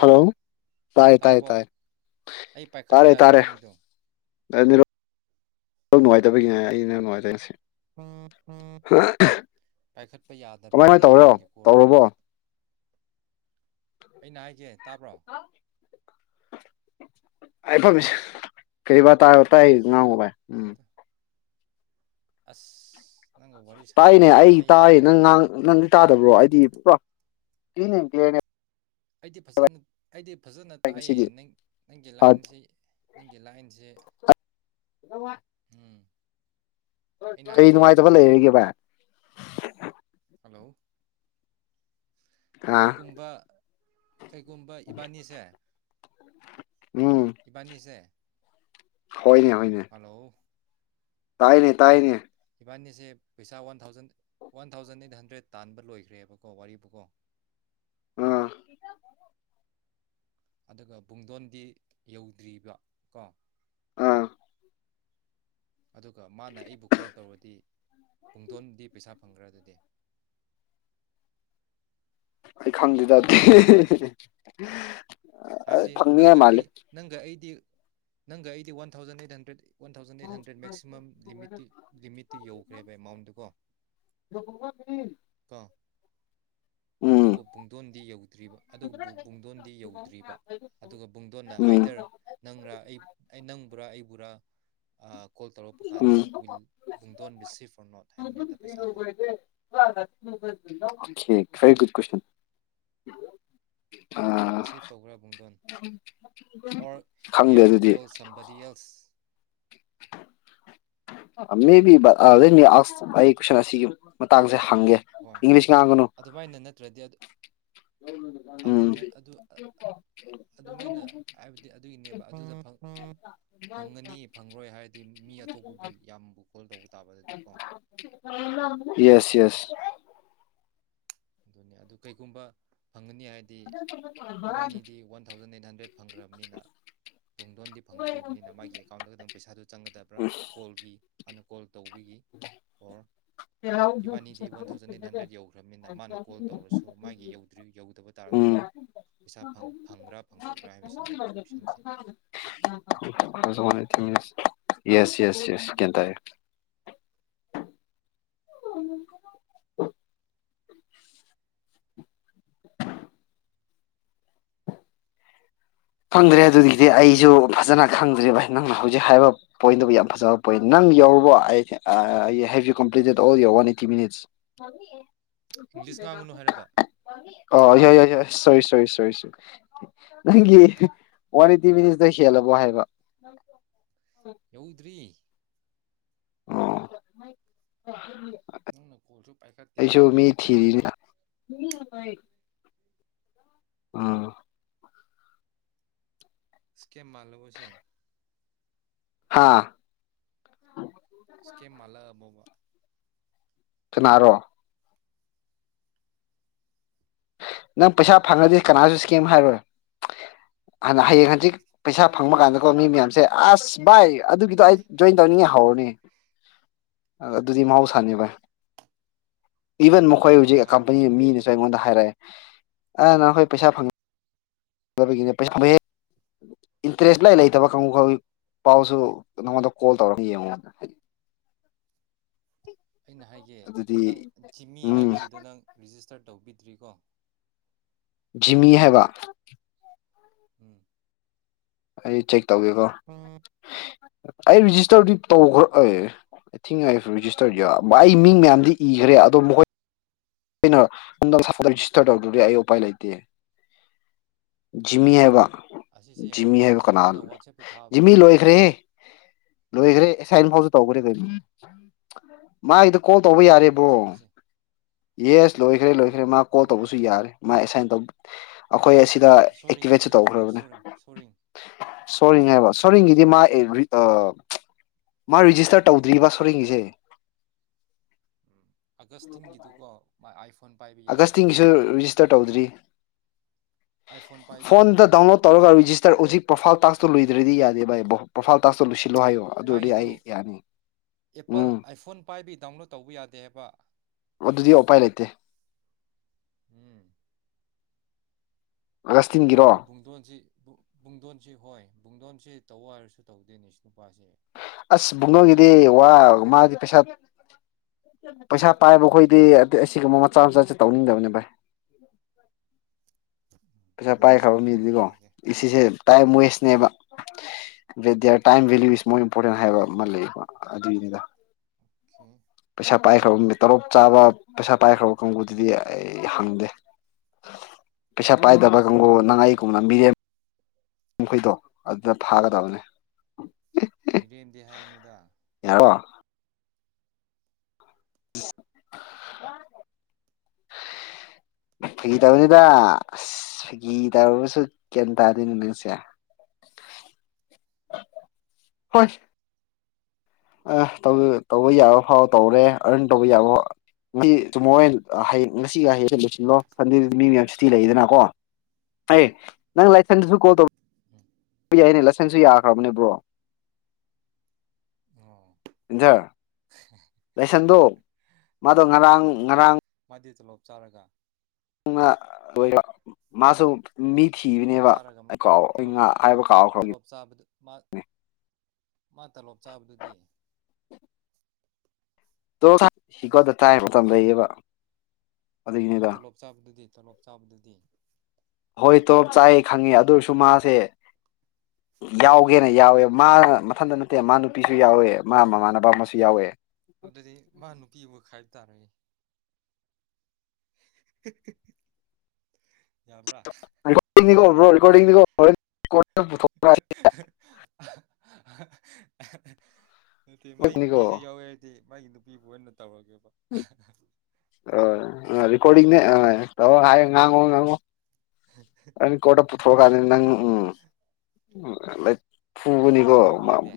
Hello ꯇꯥꯏ ꯇꯥꯏ ꯇꯥꯏ ꯇꯥꯔꯕꯣ ꯑꯩ ꯄꯥꯏꯈꯠꯄ ꯇꯥꯔꯦ ꯌꯥꯗꯦ ꯇꯥꯔꯦ ꯅꯪꯒꯤꯗꯣ [unintelligible] ꯀꯃꯥꯏ ꯄꯥꯏꯈꯠꯄ ꯀꯥꯏꯅ ꯌꯥꯗꯕꯒꯤꯅꯦꯕ ꯇꯧꯔꯣ ꯅꯪꯒꯤ ꯀꯣꯜꯗꯣ ꯇꯧꯔꯕꯣ ꯑꯩꯅ ꯍꯥꯏꯒꯦ ꯇꯥꯕ꯭ꯔꯣ ꯑꯩ ꯍꯜꯂꯣ ꯄꯔꯣꯝꯃꯤꯁꯦ ꯀꯔꯤ ꯇꯥ ꯇꯥꯏ ꯉꯥꯡꯉꯨ ꯚꯥꯏ ꯎꯝ ꯑꯁ ꯅꯪꯒ ꯋꯥꯔꯤ ꯇꯥꯏꯅꯦ ꯁꯥꯟꯅꯕꯁꯦ ꯑꯩ ꯋꯥꯏꯍꯦ ꯇꯥꯏ ꯅꯪ ꯅꯪꯗꯤ ꯇꯥꯗꯕ꯭ꯔꯣ ꯑꯩꯗꯤ ꯄꯨꯔꯥ ꯑꯩꯗꯤ ꯐꯖꯅ ꯑꯩꯗꯤ ꯐꯖꯅ ꯚꯥꯏ ꯇꯥꯏꯌꯦ ꯉꯁꯤꯗꯤ ꯅ ꯅꯪꯒꯤ ꯐꯠ ꯂꯥꯏꯟꯁꯤ ꯅꯪꯒꯤ ꯂꯥꯏꯟꯁꯦ ꯑ ꯋꯥ ꯎꯝ ꯑꯩꯅ ꯀꯩ ꯍꯥꯏꯒꯦ ꯅꯨꯡꯉꯥꯏꯇꯕ ꯂꯩꯔꯒꯦꯕ ꯍꯜꯂꯣ ꯑꯥ ꯀꯩ ꯀꯨꯝꯕ ꯀꯩꯒꯨꯝꯕ ꯏꯕꯥꯅꯤꯁꯦ ꯎꯝ ꯏꯕꯥꯅꯤꯁ ꯍꯣꯏꯅꯦ ꯍꯣꯏꯅꯦ ꯍꯜꯂꯣ ꯇꯥꯏꯅꯦ ꯇꯥꯏꯅꯦ ꯏꯕꯥꯅꯤꯁꯦ ꯄꯩꯁꯥ one thousand one thousand eight hundred ꯇꯥꯟꯕ ꯂꯣꯏꯈ꯭ꯔꯦꯕꯀꯣ ꯋꯥꯔꯤꯕꯨꯀꯣ [inaudible] ꯑꯥ ꯑꯗꯨꯒ ꯄꯨꯡꯗꯣꯟꯗꯤ ꯌꯧꯗ꯭ꯔꯤꯕ ꯀꯣ ꯑꯥ ꯑꯗꯨꯒ ꯃꯥꯅ ꯑꯩꯕꯨ ꯀꯣꯜ ꯇꯧꯔꯗꯤ ꯄꯨꯡꯗꯣꯟꯗꯤ ꯄꯩꯁꯥ ꯐꯪꯈ꯭ꯔ ꯑꯗꯨꯗꯤ ꯑꯩ ꯈꯪꯗꯦꯗꯗꯤ ꯍꯥꯏꯕꯗꯤ ꯅꯪꯒ ꯑꯩ ꯅꯪꯒ ꯑꯩꯗꯤ ꯅꯪꯒ ꯑꯩꯗꯤ one thousand eight hundred one thousand eight hundred maximum ꯂꯤꯃꯤꯠꯇꯤ ꯂꯤꯃꯤꯠꯇ ꯌꯧꯈ꯭ꯔꯦꯕ ꯑꯦꯃꯥꯎꯟꯗꯨꯀꯣ [unintelligible] ꯀꯣ ꯎꯝ ꯑꯗꯨꯕꯨ ꯄꯨꯡꯗꯣꯟꯗꯤ ꯌꯧꯗ꯭ꯔꯤꯕ ꯑꯗꯨꯕꯨ ꯄꯨꯡꯗꯣꯟꯗꯤ ꯌꯧꯗ꯭ꯔꯤꯕ ꯑꯗꯨꯒ ꯄꯨꯡꯗꯣꯟꯅ ꯎꯝ ꯑꯥꯏꯗꯔ ꯅꯪꯔꯥ ꯑꯩ ꯅꯪꯕꯨꯔꯥ ꯑꯩꯕꯨꯔꯥ ꯀꯣꯜ ꯇꯧꯔꯛ ꯎꯝ ꯀꯥꯟꯗ ꯋꯤꯜ ꯑꯣꯀꯦ ꯄꯨꯡꯗꯣꯟ ꯕꯤꯁꯤ ꯐꯣꯔ ꯅꯣꯠ ꯍꯥꯏꯕꯅꯦꯗ ꯄꯩꯁꯥꯗꯣ ꯐꯔꯤꯒꯨꯗ ꯀꯁꯟ ꯑ ꯔꯤꯁꯤꯞ ꯇꯧꯈ꯭ꯔꯥ ꯄꯨꯡꯗꯣꯟ ꯑꯣꯔ ꯍꯤ ꯈꯪꯗꯦ ꯍꯦꯞ ꯇꯨ ꯑꯗꯨꯗꯤ ꯀꯣꯜ ꯁꯝꯕꯗꯤ ꯑꯦꯛꯁ [inaudible] ꯃꯦ ꯕꯤ ꯑ ꯑꯩ ꯀꯨꯁꯟ ꯑꯁꯤꯒꯤ ꯃꯇꯥꯡꯁꯦ ꯍꯪꯒꯦ ꯍꯣꯏ ꯏꯪꯂꯤꯁ ꯉꯥꯡꯒꯅꯨ ꯑꯗꯨꯃꯥꯏꯅ ꯅꯠꯇ꯭ꯔꯗꯤ ꯑꯗꯨ ꯎꯝ ꯑꯗꯨꯅ ꯑꯗꯨ ꯑꯗꯨꯃꯥꯏꯅ ꯍꯥꯏꯕꯗꯤ ꯑꯗꯨꯒꯤꯅꯦꯕ ꯑꯗꯨꯗꯪ ꯐꯪꯉꯅꯤ ꯐꯪꯔꯣꯏ ꯍꯥꯏꯔꯗꯤ ꯃꯤ ꯑꯇꯣꯞꯄꯕꯨ ꯌꯥꯝꯕꯨ ꯀꯣꯜ ꯇꯧꯕ ꯇꯥꯕ ꯑꯗꯨꯗꯤ ꯀꯣ ꯌꯦꯁ ꯌꯦꯁ ꯑꯗꯨꯅꯤ ꯑꯗꯨ ꯀꯩꯒꯨꯝꯕ ꯐꯪꯒꯅꯤ ꯍꯥꯏ ꯗꯤ ꯏꯕꯥꯅꯤꯗꯤ ꯋꯥꯟ ꯊꯥꯎꯖꯟ ꯑꯩꯠ ꯍꯟꯗ꯭ꯔꯦꯠ ꯐꯪꯈ꯭ꯔꯕꯅꯤꯅ ꯄꯨꯡꯗꯣꯟꯗꯤ ꯐꯪꯗ꯭ꯔꯤꯕꯅꯤꯅ ꯃꯥꯒꯤ ꯑꯦꯀꯥꯎꯟꯗ ꯈꯛꯇꯪ ꯄꯩꯁꯥꯗꯨ ꯆꯪꯒꯗꯕ꯭ꯔꯥ ꯀꯣꯜꯒꯤ ꯍꯥꯟꯅ ꯀꯣꯜ ꯇꯧꯕꯤꯈꯤ ꯑꯣꯔ ꯏꯕꯥꯅꯤꯗꯤ ꯋꯥꯟ ꯊꯥꯎꯖꯟ ꯑꯩꯠ ꯍꯟꯗ꯭ꯔꯦꯗ ꯌꯧꯈ꯭ꯔꯅꯤꯅ ꯃꯥꯅ ꯀꯣꯜ ꯇꯧꯔꯁꯨ ꯃꯥꯒꯤ꯭ ꯌꯧꯗꯕ ꯎꯝ ꯇꯥꯔꯁꯨ ꯄꯩꯁꯥ ꯐꯪꯕ꯭ꯔꯥ ꯐꯪꯕꯣꯏꯕ꯭ꯔꯥ ꯍꯥꯏꯕꯁꯤꯅꯦꯕ ꯀꯣꯏꯁꯟꯁꯦ ꯊ ꯌꯦꯁ ꯌꯦꯁ ꯌꯦꯁ ꯒꯌ꯭ꯥꯟ ꯇꯔꯦ [inaudible] ꯈꯪꯗ꯭ꯔꯦ ꯑꯗꯨꯒꯤꯗꯤ ꯑꯩꯁꯨ ꯐꯖꯅ ꯈꯪꯗ꯭꯭ꯔꯦꯕ ꯅꯪꯅ ꯍꯧꯖꯤꯛ ꯍꯥꯏꯕ ꯄꯣꯏꯟꯗꯨꯕꯨ ꯌꯥꯝ ꯐꯖꯕ ꯄꯣꯏꯟ ꯅꯪ ꯌꯧꯨꯔꯕꯣ ꯍꯦ U complete all your one eighty minutes English ꯉꯥꯡꯒꯅꯨ ꯍꯥꯏꯔꯒ [inaudible] ꯑꯣ ꯍꯏ ꯍꯣꯏ ꯁꯣꯏ ꯁꯣꯔꯤ ꯁꯣꯔꯤ ꯁ ꯅꯪꯒꯤ ꯋꯥꯟ ꯑꯦꯠꯇꯤ ꯃꯤꯅꯤꯠꯇꯩ ꯍꯦꯜꯂꯕꯣ ꯍꯥꯏꯕ ꯌꯧꯗ꯭ꯔꯤ ꯑꯣ ꯅꯪꯅ ꯀꯣꯜꯁꯨ ꯄꯥꯏꯈꯠꯇꯦ ꯑꯩꯁꯨ ꯃꯤ ꯊꯤꯔꯤꯅꯤ [inaudible] ꯑ ꯏꯁ꯭ꯀꯦꯝ ꯃꯥꯜꯂꯕꯣꯁꯦ ꯍꯥꯥ ꯏꯁꯀꯦꯝ ꯃꯥꯜꯂꯛ ꯑꯕꯣꯕ ꯀꯅꯥꯔꯣ ꯅꯪ ꯄꯩꯁꯥ ꯃꯤ ꯐꯪꯉꯗꯤ ꯌꯧꯗ꯭ꯔꯦ ꯀꯅꯥꯁꯨ ꯍꯥꯏꯕꯁꯤ ꯏꯁꯀꯦꯝ ꯅꯪ ꯍꯥꯏꯔꯣꯏ ꯍꯌꯦꯡ ꯍꯖꯤꯛ ꯄꯩꯁꯥ ꯐꯪꯕ ꯀꯥꯟꯗꯀꯣ ꯃꯤ ꯃꯌꯥꯝꯁꯦ ꯑꯁ ꯚꯥꯏ ꯑꯗꯨꯒꯤꯗꯣ ꯑꯩ ꯖꯣꯏꯟ ꯇꯧꯅꯤꯡꯉꯦ ꯍꯧꯔꯅꯦ ꯑ ꯑꯗꯨꯗꯤ ꯃꯍꯥꯎꯁꯥꯅꯦ ꯚꯥꯏ ꯏꯚꯟ ꯃꯈꯣꯏ ꯑꯗꯣ ꯑꯩꯅ ꯍꯧꯖꯤꯛ ꯀꯝꯄꯅꯤ ꯍꯥꯏꯕꯗꯨ ꯃꯤꯅꯁꯨ ꯑꯩꯉꯣꯟꯗ ꯍꯥꯏꯔꯛꯑꯦ ꯑ ꯅꯈꯣꯏ ꯄꯩꯁꯥ ꯐꯪ ꯕꯒꯤꯅꯦ ꯄꯩꯁꯥ ꯏꯟꯇꯔꯦꯁ ꯂꯥꯏ ꯂꯩꯇꯕ ꯀꯥꯡꯪꯉꯨ ꯈ ꯄꯥꯎꯁꯨ ꯅꯪꯉꯣꯟꯗ ꯀꯣꯜ ꯇꯧꯔꯒ ꯌꯦꯡꯉꯣꯗ ꯍꯥꯏꯗꯤ [inaudible] ꯑꯩꯅ ꯍꯥꯏꯒꯦ ꯅꯪ ꯑꯗꯨꯗꯤ ꯖꯤꯃꯤ ꯎꯝ ꯍꯥꯏꯕꯒꯤꯗꯣ ꯅꯪ ꯔꯤꯖꯤꯁꯇꯔ ꯇꯧꯕꯤꯗ꯭ꯔꯤꯀꯣ ꯖꯤꯃꯤ ꯍꯥꯏꯕ ꯎꯝ ꯑꯩ ꯆꯦꯛ ꯇꯧꯒꯦꯀꯣ ꯍꯥꯞ ꯑꯩ ꯦꯖꯤꯁꯇꯔꯗꯤ ꯇꯧꯈ꯭ꯔꯛꯑꯦꯤꯡꯦꯖꯤꯁꯇꯔ ꯃꯤ ꯃꯌꯥꯝꯗꯤ ꯏꯈ꯭ꯔꯦ ꯑꯗꯣ ꯃꯈꯣꯏ ꯑꯩꯅ ꯅꯦꯖꯤꯁꯇꯔ ꯇꯧꯗꯦ ꯑꯩ ꯎꯄꯥꯏ ꯂꯩꯇꯦ ꯖꯤꯃꯤ ꯍꯥꯏꯕ ꯑꯁꯤꯁꯦ ꯌꯦꯡꯉꯣ ꯖꯤꯃꯤ ꯍꯥꯏꯕ ꯀꯅꯥꯜ ꯑꯩꯅ ꯋꯥꯆꯦꯞꯇ ꯊꯥꯕꯗ ꯖꯤꯃꯤ ꯌꯦꯡꯉꯣ ꯂꯣꯏꯈ꯭ꯔꯦꯍꯦ ꯂꯣꯏꯈ꯭ꯔꯦ ꯑꯦꯁꯥꯏꯟ ꯐꯥꯎꯁꯨ ꯇꯧꯈ꯭ꯔꯦ ꯀꯩꯅꯣꯒꯤ ꯀꯣꯜ ꯁꯤ ꯇꯧꯕ ꯂꯣꯏꯈ꯭ꯔꯕ ꯌꯥꯔꯤꯕ꯭ꯔꯣ ꯖꯤꯃꯤꯁꯦ ꯌꯦꯁ ꯂꯣꯏꯈ꯭ꯔꯦ ꯂꯣꯏꯈ꯭ꯔꯦ ꯑꯣ ꯃꯥ ꯀꯣꯜ ꯂꯣꯏꯈ꯭ꯔꯦ ꯇꯧꯕꯁꯨ ꯌꯥꯔꯦ ꯃꯥ ꯑꯦꯁꯥꯏꯟ ꯇ ꯑꯩꯈꯣꯏ ꯑꯦꯛꯇꯤꯚꯦꯠ ꯁꯣꯔꯤꯡꯒꯤꯗꯤ ꯁꯣꯔꯤꯡ ꯇꯧꯈ꯭ꯔꯕꯅꯦ ꯁꯣꯔꯤꯡ ꯁꯣꯔꯤꯡ ꯁꯣꯔꯤ ꯁꯣꯔꯤꯡ ꯉꯥꯏ ꯁꯣꯔꯦꯡꯒꯤꯗꯤ ꯃꯥ ꯃꯥ ꯔꯤꯖꯤꯁꯇꯔ ꯇꯧꯗ꯭ꯔꯤꯕ ꯁꯣꯔꯦꯡꯒꯤꯁꯦ ꯎꯝ ꯑꯥꯒꯁꯇꯤꯟꯒꯤꯗꯨꯀꯣ ꯑꯥꯏꯐꯣꯟ ꯄꯥꯏꯕ ꯌꯥꯗ꯭ꯔꯦ ꯁꯨ ꯔꯤꯖꯤꯁꯇꯔ ꯇꯧꯗ꯭ꯔꯤ ꯑꯥꯏꯐꯣꯟ ꯄꯥꯏꯕꯤ ꯐꯣꯟꯗ ꯌꯥꯗꯦ ꯍꯥꯏꯌꯦ ꯗꯥꯎꯟꯂꯣꯗ ꯇꯧꯔꯒ ꯔꯤꯖꯤꯁꯇꯔ ꯍꯧꯖꯤꯛ ꯄ꯭ꯔꯣꯐꯥꯏꯜ ꯇꯥꯛꯁꯇꯣ ꯂꯣꯏꯗ꯭ꯔꯗꯤ ꯌꯥꯗꯦ ꯚꯥꯏꯕꯣ ꯄ꯭ꯔꯣꯐꯥꯏꯜ ꯇꯥꯛꯁꯇꯣ ꯂꯣꯏꯁꯤꯜꯂꯣ ꯍꯥꯏꯌꯣ ꯑꯗꯨ ꯑꯣꯏꯔꯗꯤ ꯃꯥꯒꯤꯗꯣ ꯑꯩ ꯌꯥꯅꯤ ꯑꯦꯄꯜ ꯎꯝ ꯑꯥꯏꯐꯣꯟ ꯄꯥꯏꯕꯩ ꯗꯥꯎꯟꯂꯣꯗ ꯇꯧꯕ ꯌꯥꯗꯦ ꯍꯥꯏꯕ ꯑꯗꯨꯗꯤ ꯑꯣꯄꯥꯏ ꯂꯩꯇꯦ ꯎꯝ ꯑꯒꯁꯇꯤꯟꯒꯤ ꯅꯣꯏ ꯕꯨꯡꯗꯣꯟꯁꯤ ꯕꯨꯡ ꯕꯨꯡꯗꯣꯟꯁꯤ ꯍꯣꯏ ꯕꯨꯡꯗꯣꯟꯁꯤ ꯇꯧꯌꯣ ꯍꯥꯏꯔꯁꯨ ꯇꯧꯗꯦꯅꯦ ꯁꯤ ꯅꯨꯄꯥꯁꯦ ꯑꯁ ꯕꯨꯡꯗꯣꯟꯒꯤꯗꯤ ꯑꯩ ꯋꯥ ꯃꯥꯗꯤ ꯄꯩꯁꯥ ꯄꯩꯁꯥ ꯄꯥꯏꯕ ꯈꯣꯏꯗꯤ ꯑꯇꯦ ꯑꯁꯤꯒꯨꯝꯕ ꯃꯆꯥ ꯃꯆꯥꯁꯦ ꯇꯧꯅꯤꯡꯗꯕꯅꯤ ꯚꯥꯏ ꯄꯩꯁꯥ ꯑꯗꯨꯗꯤ ꯄꯥꯏꯈ꯭ꯔꯕ ꯁꯣꯂꯣꯃꯣꯟꯕꯨ ꯃꯤꯗꯨꯗꯤꯀꯣ ꯍꯥꯏꯒꯦ ꯑꯦꯁꯤꯁꯦ ꯇꯥꯏꯝ ꯋꯦꯁꯅꯦꯕ ꯕꯦꯗꯤꯌꯥꯔ time value is more important ꯍꯥꯏꯕ ꯑꯃ ꯂꯩꯌꯦꯕ ꯑꯗꯨꯒꯤꯅꯤꯗ ꯑꯣꯀꯦ ꯄꯩꯁꯥ ꯄꯥꯏꯈ꯭ꯔꯕ ꯃꯤ ꯇꯔꯣꯞ ꯆꯥꯕ ꯄꯩꯁꯥ ꯄꯥꯏꯈ꯭ꯔꯕ ꯀꯥꯡꯕꯨꯗꯨꯗꯤ ꯑꯩ ꯍꯪꯗꯦ ꯄꯩꯁꯥ ꯄꯥꯏꯗꯕ ꯀꯥꯡꯒꯨ ꯅꯪ ꯑꯩꯒꯨꯝꯕ ꯃꯤꯔꯦꯝ ꯃꯈꯣꯏꯗꯣ ꯑꯗꯨꯗ ꯊꯥꯒꯗꯕꯅꯦ ꯃꯤꯔꯦꯝꯗꯤ ꯍꯥꯏꯒꯅꯨꯗ ꯌꯥꯔꯣ [unintelligible] [unintelligible] ꯐꯥꯒꯤ ꯇꯧꯕꯅꯤꯗ ꯑꯁ ꯑꯁ ꯐꯥꯒꯤ ꯇꯧꯔꯁꯨ ꯒ꯭ꯌꯥꯟ ꯇꯥꯗꯦꯅꯦ ꯅꯪꯁꯦ [inaudible] ꯍꯣꯏ ꯑꯍ ꯇꯧ ꯇꯧꯕ ꯌꯥꯕ ꯐꯥꯎ ꯇꯧꯔꯦ ꯑꯔꯟ ꯇꯧꯕ ꯌꯥꯕꯥꯎ ꯉꯁꯤ ꯇꯨꯝꯃꯣꯏꯟ ꯍ ꯍꯌꯦꯡ ꯉꯁꯤꯒ ꯍꯌꯦꯡꯁꯦ ꯂꯣꯏꯁꯤꯜꯂꯣ ꯁꯟꯗꯦꯗꯗꯤ ꯃꯤ ꯃꯌꯥꯝ ꯁꯨꯇꯤ ꯂꯩꯌꯦꯗꯅꯀꯣ ꯑꯦꯍ ꯅꯪ ꯂꯥꯏꯊꯟꯗꯁꯨ ꯀꯣꯜ ꯇꯧ__ ꯍꯨꯝ ꯍꯣꯏ ꯌꯥꯏꯅꯦ ꯂꯁꯟꯁꯨ ꯌꯥꯈ꯭ꯔꯕꯅꯦ ꯕ꯭ꯔꯣ ꯑꯣ ꯏꯟꯖꯔ [unintelligible] ꯂꯥꯏꯁꯟꯗꯣ ꯃꯥꯗꯣ ꯂꯥꯏꯁꯟꯔꯣ ꯉꯔꯥꯡ ꯉꯔꯥꯡ ꯃꯥꯗꯤ ꯇꯣꯂꯣꯞ ꯆꯥꯔꯒ ꯎꯉ ꯂꯣꯏꯔꯦ ꯃꯥꯁꯨꯞ ꯃꯤ ꯇꯣꯂꯣꯞ ꯊꯤꯕꯅꯦꯕ ꯑꯩ ꯀꯥꯎ ꯑꯩ ꯉꯥ ꯍꯥꯏꯕ ꯀꯥꯎꯈ꯭ꯔꯕꯒꯤ__ ꯆꯥꯕꯗ ꯃꯥ ꯃꯥ ꯇꯣꯂꯣꯞ ꯆꯥꯕꯗꯨꯗꯤ ꯇꯣꯂꯣꯞ ꯆꯥ ꯍꯤ ꯒꯣꯠ ꯗ ꯇꯥꯏꯝ ꯃꯇꯝ ꯂꯩꯌꯦꯕ ꯃꯥ ꯑꯗꯨꯒꯤꯅꯤꯗ ꯇꯣꯂꯣꯞ ꯆꯥꯕꯗꯨꯗꯤ ꯇꯣꯂꯣꯞ ꯆꯥꯕꯗꯨꯗꯤ ꯍꯣꯏ ꯇꯣꯂꯣꯞ ꯆꯥꯏꯌꯦ ꯈꯪꯉꯦ ꯑꯗꯨ ꯑꯣꯏꯔꯁꯨ ꯃꯥꯁꯦ [unintelligible] ꯌꯥꯎꯒꯦꯅ ꯌꯥꯎꯋꯦꯕ ꯃꯥ ꯃꯊꯟꯇ ꯅꯠꯇꯦ ꯃꯥ ꯅꯨꯄꯤꯁꯨ ꯌꯥꯎꯋꯦ ꯃꯥ ꯃꯃꯥꯟꯅꯕ ꯑꯃꯁꯨ ꯌꯥꯎꯋꯦ ꯑꯗꯨꯗꯤ ꯃꯥ ꯅꯨꯄꯤꯕꯨ ꯈꯥꯏꯕ ꯇꯥꯔꯦꯍꯦ [unintelligible] ꯌꯥꯕ꯭ꯔꯥ [unintelligible] [unintelligible] ꯔꯦꯀꯣꯔꯗꯤꯡꯅꯤꯀꯣ ꯕ꯭ꯔꯣ ꯔꯦꯀꯣꯔꯗꯤꯡꯅꯤꯀꯣ ꯍꯣꯔꯦꯟ ꯀꯣꯟꯅ ꯄꯨꯊꯣꯛꯅꯤꯀꯣ ꯅꯠꯇꯦ ꯃꯥꯒꯤ ꯅꯨꯄꯤꯁꯨ ꯌꯥꯎꯋꯦ__ ꯇꯦ ꯃꯥꯒꯤ ꯅꯨꯄꯤꯕꯨ ꯑꯣꯏꯅ ꯇꯧꯔꯒꯦꯕ ꯑ ꯔꯦꯀꯣꯔꯗꯤꯡꯅꯦ ꯑ ꯇꯧꯌꯣ ꯍꯥꯏꯑꯦ ꯉꯥꯡꯉꯣ ꯉꯥꯡꯉꯣ ꯑꯪ ꯀꯣꯔꯇ ꯄꯨꯊꯣꯛꯑ ꯀꯥꯟꯗ ꯅꯪ ꯎꯝ ꯎꯝ ꯂꯠ ꯐꯨꯒꯅꯤꯀꯣ ꯐꯥꯒꯤꯁꯨ ꯇꯧꯕ ꯃꯥꯕꯨ ꯌꯥꯗꯦ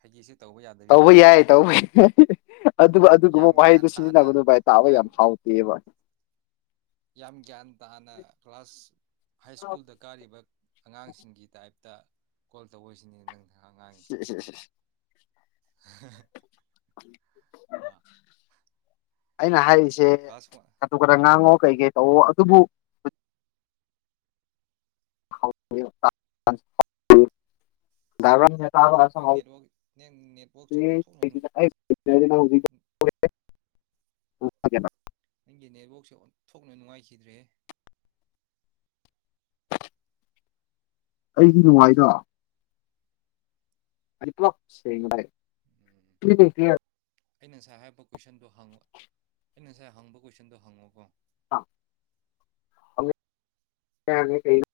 ꯐꯥꯒꯤꯁꯨ ꯇꯧꯕ ꯌꯥꯗꯕꯤ ꯇꯧꯕ ꯃꯑꯣꯡꯅꯤꯅꯦ ꯌꯥꯏ ꯑꯗꯨꯗꯤ ꯇꯧꯕ ꯌꯥꯏ ꯑꯗꯨꯕꯨ ꯑꯗꯨꯒꯨꯝꯕ ꯌꯥꯝ ꯒ꯭ꯌꯥꯟ ꯋꯥꯍꯩꯗꯨ ꯇꯥꯅ ꯁꯤꯖꯤꯟꯅꯒꯅꯨ ꯚꯥꯏ ꯇꯥꯕ ꯌꯥꯝ ꯍꯥꯎꯇꯦꯕ ꯌꯥꯝ ꯒ꯭ꯌꯥꯟ ꯇꯥꯅ ꯀ꯭ꯂꯥꯁ ꯍꯥꯏ ꯁ꯭ꯀꯨꯜꯗ ꯀꯥꯔꯤꯕ ꯑꯉꯥꯡꯁꯤꯡꯒꯤ ꯇꯥꯏꯞꯇ ꯀꯣꯜ ꯇꯧꯌꯣ ꯁꯤꯅꯤ ꯅꯪ ꯍ ꯉꯁ [inaudible] ꯍꯥꯥ ꯑꯩꯅ ꯍꯥꯏꯔꯤꯁꯦ ꯀ꯭ꯂꯥꯁ ꯋꯥꯟ ꯀꯇ ꯈꯔ ꯉꯥꯡꯉꯣ ꯀꯩ ꯀꯩ ꯇꯧꯑꯣ ꯑꯗꯨꯕꯨ [inaudible] ꯆꯥꯕ ꯑꯩ ꯅꯪ ꯅꯦꯠꯋꯥꯛ ꯅꯪ ꯅꯦꯠꯋꯥꯛꯁꯦ ꯑꯣꯟꯊꯣꯛꯅ ꯅ ꯍꯧ ꯅꯪꯒꯤ ꯅꯦꯠꯋꯥꯛꯁꯦ ꯑꯣꯟꯊꯣꯛꯅ ꯅꯨꯡꯉꯥꯏꯈꯤꯗ꯭ꯔꯦ ꯑꯩꯒꯤ ꯅꯨꯡꯉꯥꯏꯗ ꯑꯁꯦ ꯎꯝ ꯀ ꯑꯩꯅ ꯉꯁꯥꯏ ꯍꯥꯏꯕ ꯀꯣꯏꯁꯟꯗꯣ ꯍꯪꯉꯣ ꯑꯩꯅ ꯉꯁꯥꯏ ꯍꯪꯕ ꯀꯣꯏꯁꯟꯗꯣ ꯍꯪꯉꯣꯀꯣ ꯀ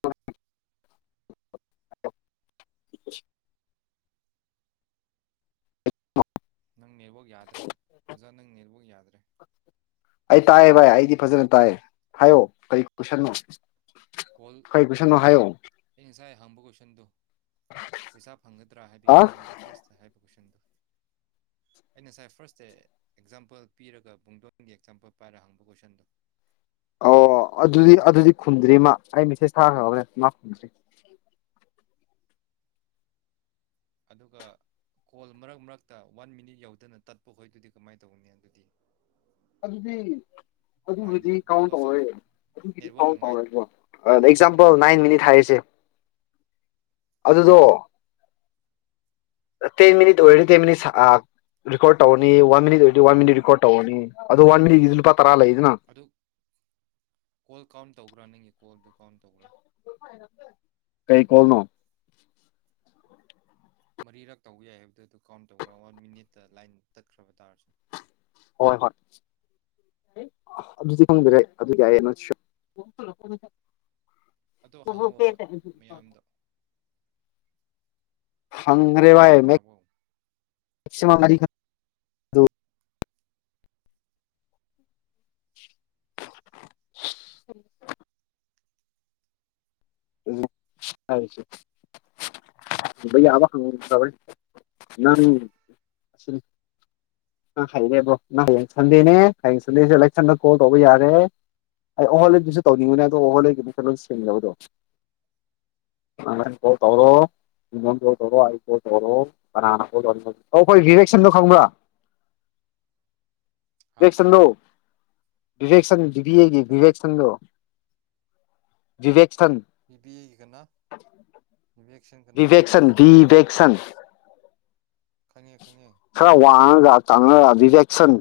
[inaudible] ꯅꯪ ꯅꯦꯠꯋ ꯌꯥꯗ꯭ꯔꯦ ꯑꯣꯖꯥ ꯅꯪ ꯅꯦꯠꯋ ꯌꯥꯗ꯭ꯔꯦ ꯑꯩ ꯇꯥꯏꯌꯦ ꯚꯥꯏ ꯑꯩꯗꯤ ꯐꯖꯅ ꯇꯥꯏꯌꯦ ꯍꯥꯏꯌꯣ ꯀꯔꯤ ꯀꯣꯏꯁꯟꯅꯣ ꯀꯣꯜ ꯀꯔꯤ ꯀꯣ ꯀꯣꯏꯁꯟꯅꯣ ꯍꯥꯏꯌꯣ ꯑꯟꯁꯥꯏ ꯍꯥꯡꯕ ꯀꯣꯏꯁꯟꯗꯨꯣ ꯄꯩꯁꯥ ꯐꯪꯒꯗ꯭ꯔꯥ ꯑ ꯍꯥꯏꯕꯒꯤ ꯀꯣꯏꯁꯟꯗꯨꯣ ꯐꯥꯔꯁꯇ ꯍꯥꯏꯕ ꯀꯣꯏꯁꯟꯗꯨ ꯑ ꯉꯁꯥꯏ ꯐꯥꯔꯁ ꯗ ꯑꯦꯛꯖꯥꯝꯄꯜ ꯄꯤꯔꯒ ꯨꯡꯗꯣꯟꯒꯤ ꯑꯦꯛꯖꯥꯝꯄꯜ ꯄꯥꯏꯔ ꯍꯪꯕ ꯀꯣꯏꯁꯟꯗꯣ ꯑꯣ ꯑꯗꯨꯗꯤ ꯑꯗꯨꯗꯤ ꯈꯨꯝꯗ꯭ꯔꯤ ꯃꯥ ꯑꯩ ꯃꯦꯁꯦꯖ ꯊꯥꯈ꯭ꯔꯕꯅꯦ ꯃꯥ ꯈꯨꯝꯟꯗ꯭ꯔꯤ ꯑꯗꯨꯒ ꯀꯣꯜ ꯃꯔꯛ ꯃꯔꯛꯇ ꯋꯥꯟ ꯃꯤꯅꯤꯠ ꯌꯧꯗꯅ ꯇꯠꯄꯈꯣꯏꯗꯨꯗꯤ ꯀꯃꯥꯏꯅ ꯇꯧꯅꯤ ꯑꯗꯨꯗꯤ ꯑꯗꯨꯗꯤ ꯂꯥꯏꯟ ꯑꯗꯨꯕꯨꯗꯤ ꯀꯥꯎꯟ ꯕꯤꯀꯣꯁ ꯇꯧꯔꯣꯏ ꯑꯣꯐ ꯅꯦꯠꯋꯥꯛ ꯅꯨꯡꯉꯥꯏ ꯅꯦꯠꯋꯥꯛ ꯑꯦꯛꯖꯥꯝꯄꯜ ꯅꯥꯏꯟ ꯅꯨꯡꯉꯥꯏꯇꯕꯩ ꯃꯤꯅꯤꯠ ꯍꯥꯏꯔꯤꯁꯦ ꯑꯗꯨꯗꯣ ꯇꯩꯃꯤꯅꯤ ꯗꯣꯏ ꯇꯃꯤꯅꯤ ꯁꯥ ꯔꯤꯀꯣꯔꯠ ꯇꯧꯧꯕꯅꯤ ꯋꯥꯟ ꯃꯤꯠ ꯑꯣꯏꯔꯗꯤ ꯋꯥꯟ ꯃꯤꯠ ꯔꯤꯀꯣꯔꯠ ꯇꯧꯧꯕꯅꯤ ꯑꯗꯨ ꯋꯥꯟ ꯃꯤꯠꯗꯤ ꯂꯨꯄꯥ ꯇꯔꯥ ꯂꯩꯗꯅ ꯑꯗꯨ ꯀꯣꯜ ꯀꯥꯎꯟ ꯇꯧꯕ꯭ꯔꯥ ꯅꯪꯒꯤ ꯀꯣꯜꯗꯨ ꯀꯥꯎꯟ ꯇꯧꯕ꯭ꯔꯥ ꯀꯩ ꯀꯣꯜꯅꯣ ꯃꯔꯤꯔꯛ ꯇꯧꯕ ꯌꯥꯏ ꯍꯥꯏꯕꯗꯨ ꯑꯗꯨ ꯀꯥꯎꯟ ꯇꯧꯧꯕ꯭ꯔꯥ ꯋꯥꯟ ꯃꯤꯅꯤꯠꯇ ꯂꯥꯏꯟ ꯇꯠꯈ꯭ꯔꯕ ꯇꯥꯔꯁꯨ ꯍꯣꯏ ꯍꯣꯏ ꯑꯗꯨꯗꯤ ꯈꯪꯕꯤꯔꯦ ꯑꯗꯨꯗꯤ ꯑꯩ ꯎꯝ ꯅ ꯑꯗꯣ ꯍꯪꯉꯣꯕ ꯦ ꯃꯌꯥꯝꯗ ꯍꯪ ꯔꯦꯕꯥ ꯚꯥꯞ ꯃ ꯇꯥꯔꯕꯣ ꯎꯝ ꯎ ꯍꯥꯏꯁ [unintelligible] ꯅꯪ ꯑꯁꯤꯅꯤ ꯅꯪ ꯍꯩꯔꯦꯕ꯭ꯔꯣ ꯅꯪ ꯍꯌꯦꯡ ꯁꯟꯗꯦꯅꯦ ꯍꯌꯦꯡ ꯁꯟꯗꯦꯁꯦ ꯏꯂꯦꯛꯁꯟꯗ ꯀꯣꯜ ꯇꯧꯕ ꯌꯥꯔꯦ ꯑꯩ ꯑꯍꯣꯜꯂꯩꯗꯨꯁꯨ ꯇꯧꯅꯤꯡꯉꯅꯦ ꯑꯗꯣ ꯑꯣꯍꯣꯂꯩꯕꯗꯨ ꯈꯔ ꯂꯣꯏ ꯁꯦꯡꯅꯕꯗꯣ ꯑ ꯀꯣꯜ ꯇꯧꯔꯣ꯫ ꯉꯣꯟ ꯀꯣꯜ ꯇꯧꯔ ꯑꯩ ꯀꯣꯜ ꯇꯧꯔꯣ ꯀꯅꯥꯅ ꯀꯣꯜ ꯇꯧ ꯑꯩꯈꯣꯏ ꯔꯤꯌꯦꯦꯛꯁꯟꯗꯣ ꯈꯪꯕ꯭ꯔꯥ ꯍꯥ [unintelligible] ꯕꯤ ꯕꯤ ꯑꯦ ꯀꯅꯥ ꯒꯤꯪꯕꯤꯌꯦꯛꯁꯟ ꯕꯤꯕꯦꯛ ꯁꯟ ꯕꯤ ꯀꯅꯥ ꯕꯦꯛꯁꯟ ꯗꯤꯗꯛꯁꯟ ꯗꯤ ꯗꯛ ꯁꯟ ꯈꯪꯉꯦ ꯈꯪꯉꯦ꯫ ꯈꯔ ꯋꯥꯉꯒ ꯀꯪꯉꯒ ꯗꯤꯗꯛꯁꯟ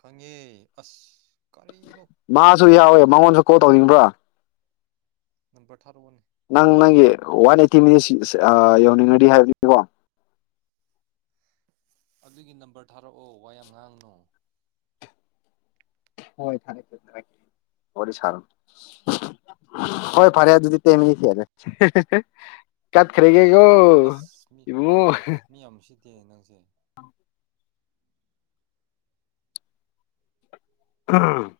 ꯈꯪꯉꯦ ꯑꯁ ꯀꯔꯤꯅꯣ꯫ ꯃꯥꯁꯨ ꯌꯥꯎꯋꯦ ꯃꯉꯣꯟꯗ ꯀꯣꯜ ꯇꯧꯅꯤꯡꯕ꯭ꯔꯥ꯫ ꯅꯝꯕꯔ ꯊꯔꯛꯑꯣꯅꯦ꯫ ꯅꯪ ꯅꯪꯒꯤ ꯋꯥꯟ ꯑꯩꯠꯇꯤ ꯃꯤꯅꯤꯠꯁ ꯌꯧꯅꯤꯡꯉꯗꯤ ꯍꯥꯏꯕꯅꯤꯀꯣ ꯑꯗꯨꯒꯤ ꯅꯝꯕꯔ ꯊꯥꯔꯛꯑꯣ ꯋꯥ ꯌꯥꯝ ꯉꯥꯡꯉꯅꯣ ꯍꯣꯏ ꯊꯥꯔꯛꯀꯦ ꯊꯥꯔꯛꯀꯦ ꯋꯥꯔꯤ ꯁꯥꯔꯣ ꯍꯣꯏ ꯐꯔꯦ ꯑꯗꯨꯗꯤ [unintelligible] ꯇꯠꯈꯔꯦꯒꯦꯒꯣ ꯑꯁ ꯃꯤ ꯏꯕꯨꯡꯉꯣ ꯃꯤ ꯌꯥꯝ ꯎꯁꯤꯠꯇꯦꯅ ꯅꯪꯁꯦ [unintelligible]